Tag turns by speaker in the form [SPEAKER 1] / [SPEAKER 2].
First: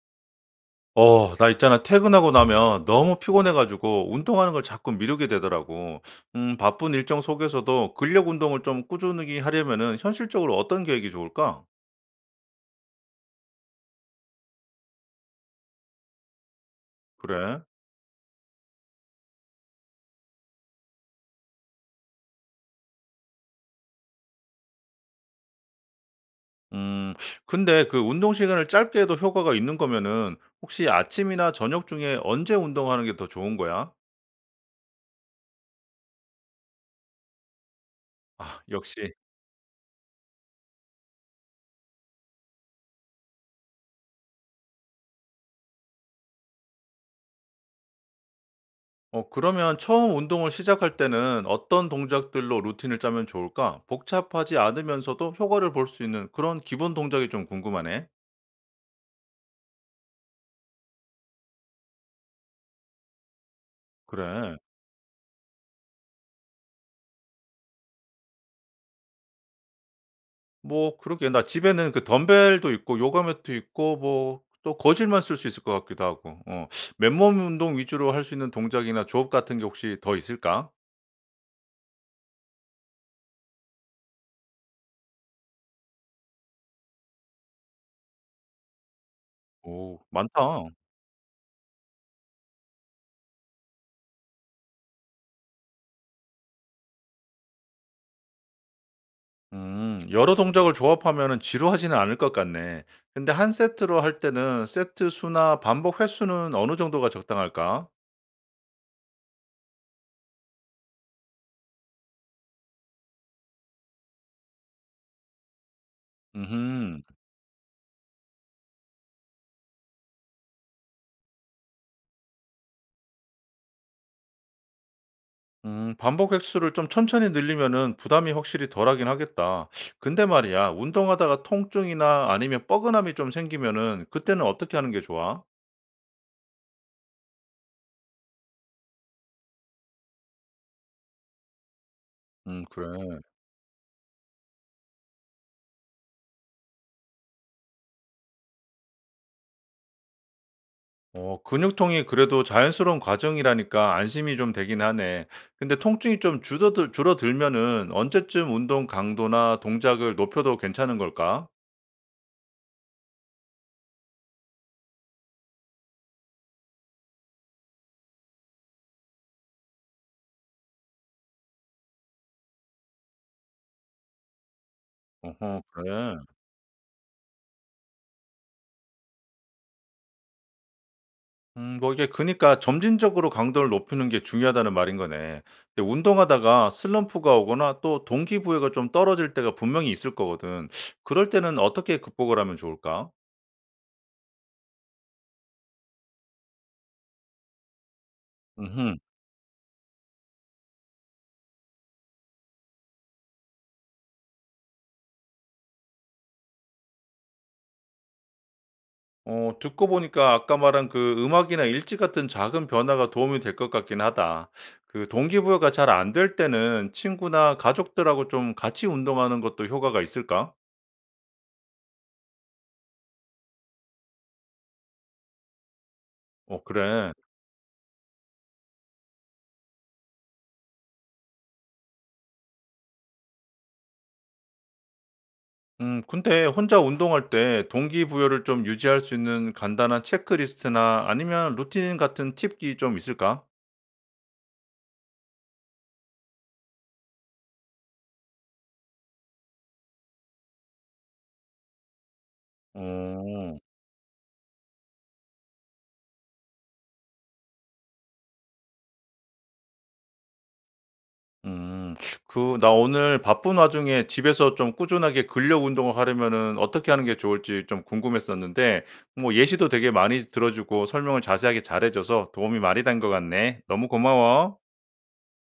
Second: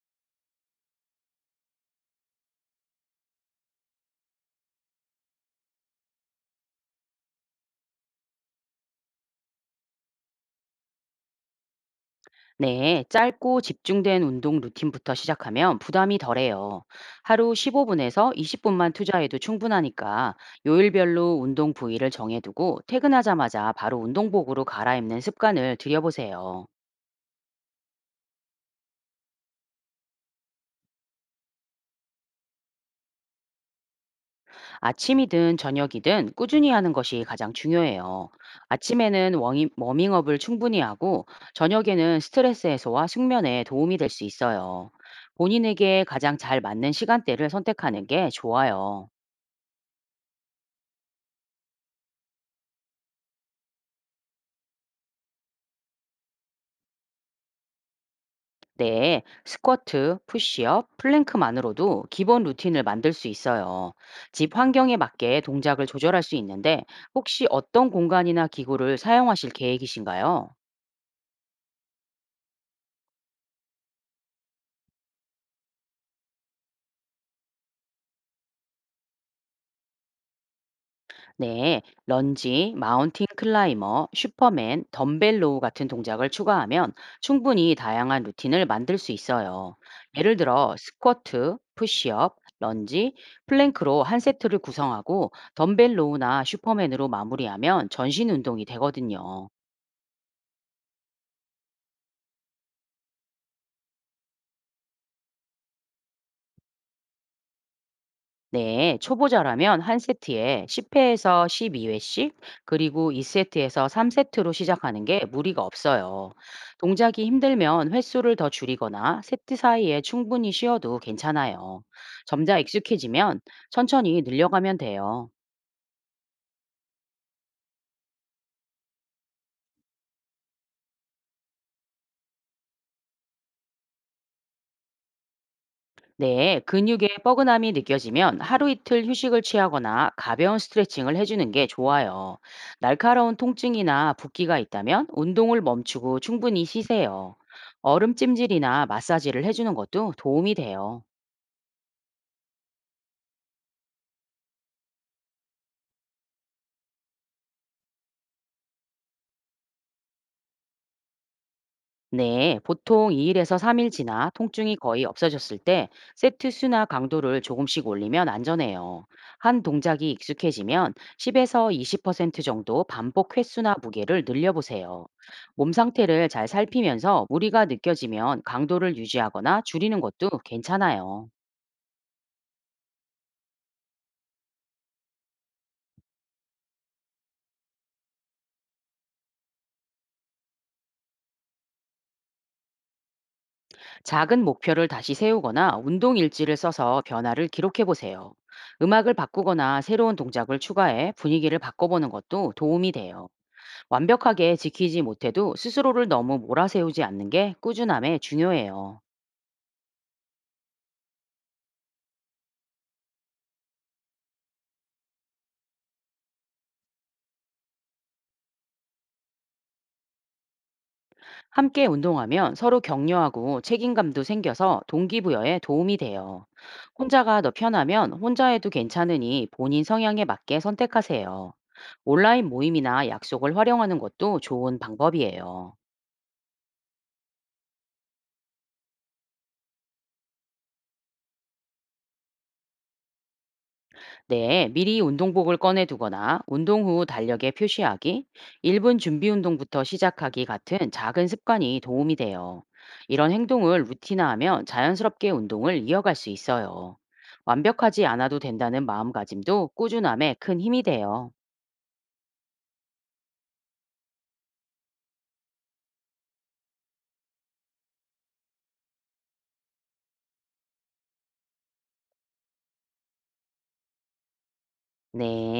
[SPEAKER 1] 나 있잖아. 퇴근하고 나면 너무 피곤해 가지고 운동하는 걸 자꾸 미루게 되더라고. 바쁜 일정 속에서도 근력 운동을 좀 꾸준히 하려면은 현실적으로 어떤 계획이 좋을까?
[SPEAKER 2] 네, 짧고 집중된 운동 루틴부터 시작하면 부담이 덜해요. 하루
[SPEAKER 1] 그래.
[SPEAKER 2] 15분에서 20분만 투자해도 충분하니까 요일별로 운동 부위를 정해두고 퇴근하자마자 바로 운동복으로 갈아입는 습관을 들여보세요.
[SPEAKER 1] 음, 근데 그 운동 시간을 짧게 해도 효과가 있는 거면은 혹시 아침이나 저녁 중에 언제 운동하는 게 더 좋은 거야?
[SPEAKER 2] 아침이든 저녁이든 꾸준히 하는 것이 가장 중요해요.
[SPEAKER 1] 아, 역시.
[SPEAKER 2] 아침에는 워밍업을 충분히 하고 저녁에는 스트레스 해소와 숙면에 도움이 될 수 있어요. 본인에게 가장 잘 맞는 시간대를 선택하는 게 좋아요.
[SPEAKER 1] 그러면 처음 운동을 시작할 때는 어떤 동작들로 루틴을 짜면 좋을까? 복잡하지 않으면서도 효과를 볼 수 있는 그런 기본 동작이 좀 궁금하네.
[SPEAKER 2] 네, 스쿼트, 푸시업, 플랭크만으로도 기본 루틴을 만들 수 있어요. 집
[SPEAKER 1] 그래.
[SPEAKER 2] 환경에 맞게 동작을 조절할 수 있는데 혹시 어떤 공간이나 기구를 사용하실 계획이신가요?
[SPEAKER 1] 뭐 그러게 나 집에는 그 덤벨도 있고 요가 매트 있고 뭐 또 거실만 쓸 수 있을 것 같기도 하고. 어. 맨몸 운동 위주로 할 수 있는 동작이나 조업 같은 게 혹시 더 있을까?
[SPEAKER 2] 네, 런지, 마운틴 클라이머, 슈퍼맨, 덤벨 로우 같은 동작을 추가하면 충분히 다양한 루틴을 만들 수 있어요.
[SPEAKER 1] 오
[SPEAKER 2] 예를
[SPEAKER 1] 많다.
[SPEAKER 2] 들어 스쿼트, 푸시업, 런지, 플랭크로 한 세트를 구성하고 덤벨 로우나 슈퍼맨으로 마무리하면 전신 운동이 되거든요.
[SPEAKER 1] 여러 동작을 조합하면은 지루하지는 않을 것 같네. 근데 한 세트로 할 때는 세트 수나 반복 횟수는 어느 정도가 적당할까?
[SPEAKER 2] 네, 초보자라면 한 세트에 10회에서 12회씩, 그리고 2세트에서 3세트로 시작하는 게 무리가 없어요.
[SPEAKER 1] 음
[SPEAKER 2] 동작이 힘들면 횟수를 더 줄이거나 세트 사이에 충분히 쉬어도 괜찮아요. 점자 익숙해지면 천천히 늘려가면 돼요.
[SPEAKER 1] 반복 횟수를 좀 천천히 늘리면은 부담이 확실히 덜하긴 하겠다. 근데 말이야, 운동하다가 통증이나 아니면 뻐근함이 좀 생기면은 그때는 어떻게 하는 게 좋아?
[SPEAKER 2] 네, 근육의 뻐근함이 느껴지면 하루 이틀 휴식을 취하거나 가벼운 스트레칭을 해주는 게 좋아요.
[SPEAKER 1] 그래.
[SPEAKER 2] 날카로운 통증이나 붓기가 있다면 운동을 멈추고 충분히 쉬세요. 얼음 찜질이나 마사지를 해주는 것도 도움이 돼요.
[SPEAKER 1] 근육통이 그래도 자연스러운 과정이라니까 안심이 좀 되긴 하네. 근데 통증이 좀 줄어들면은 언제쯤 운동 강도나 동작을 높여도 괜찮은 걸까?
[SPEAKER 2] 네, 보통 2일에서 3일 지나 통증이 거의 없어졌을 때 세트 수나 강도를 조금씩 올리면 안전해요. 한 동작이 익숙해지면 10에서 20% 정도 반복 횟수나 무게를 늘려보세요.
[SPEAKER 1] 어허,
[SPEAKER 2] 몸
[SPEAKER 1] 그래.
[SPEAKER 2] 상태를 잘 살피면서 무리가 느껴지면 강도를 유지하거나 줄이는 것도 괜찮아요.
[SPEAKER 1] 뭐 이게 그니까 점진적으로 강도를 높이는 게 중요하다는 말인 거네. 근데 운동하다가 슬럼프가 오거나 또 동기부여가 좀 떨어질 때가 분명히 있을 거거든. 그럴 때는 어떻게 극복을 하면 좋을까?
[SPEAKER 2] 작은 목표를 다시 세우거나 운동 일지를 써서 변화를 기록해보세요.
[SPEAKER 1] 음.
[SPEAKER 2] 음악을 바꾸거나 새로운 동작을 추가해 분위기를 바꿔보는 것도 도움이 돼요. 완벽하게 지키지 못해도 스스로를 너무 몰아세우지 않는 게 꾸준함에 중요해요.
[SPEAKER 1] 듣고 보니까 아까 말한 그 음악이나 일지 같은 작은 변화가 도움이 될 것 같긴 하다. 그 동기부여가 잘 안 될 때는 친구나 가족들하고 좀 같이 운동하는 것도 효과가 있을까?
[SPEAKER 2] 함께 운동하면 서로 격려하고 책임감도 생겨서 동기부여에 도움이 돼요.
[SPEAKER 1] 어 그래.
[SPEAKER 2] 혼자가 더 편하면 혼자 해도 괜찮으니 본인 성향에 맞게 선택하세요. 온라인 모임이나 약속을 활용하는 것도 좋은 방법이에요.
[SPEAKER 1] 근데 혼자 운동할 때 동기부여를 좀 유지할 수 있는 간단한 체크리스트나 아니면 루틴 같은 팁이 좀 있을까?
[SPEAKER 2] 네, 미리 운동복을 꺼내 두거나 운동 후 달력에 표시하기, 1분 준비 운동부터 시작하기 같은 작은 습관이 도움이 돼요. 이런
[SPEAKER 1] 어.
[SPEAKER 2] 행동을 루틴화하면 자연스럽게 운동을 이어갈 수 있어요. 완벽하지 않아도 된다는 마음가짐도 꾸준함에 큰 힘이 돼요.
[SPEAKER 1] 음. 그 나 오늘 바쁜 와중에 집에서 좀 꾸준하게 근력 운동을 하려면은 어떻게 하는 게 좋을지 좀 궁금했었는데 뭐 예시도 되게 많이 들어 주고 설명을 자세하게 잘해 줘서 도움이 많이 된 것 같네. 너무 고마워.
[SPEAKER 2] 네.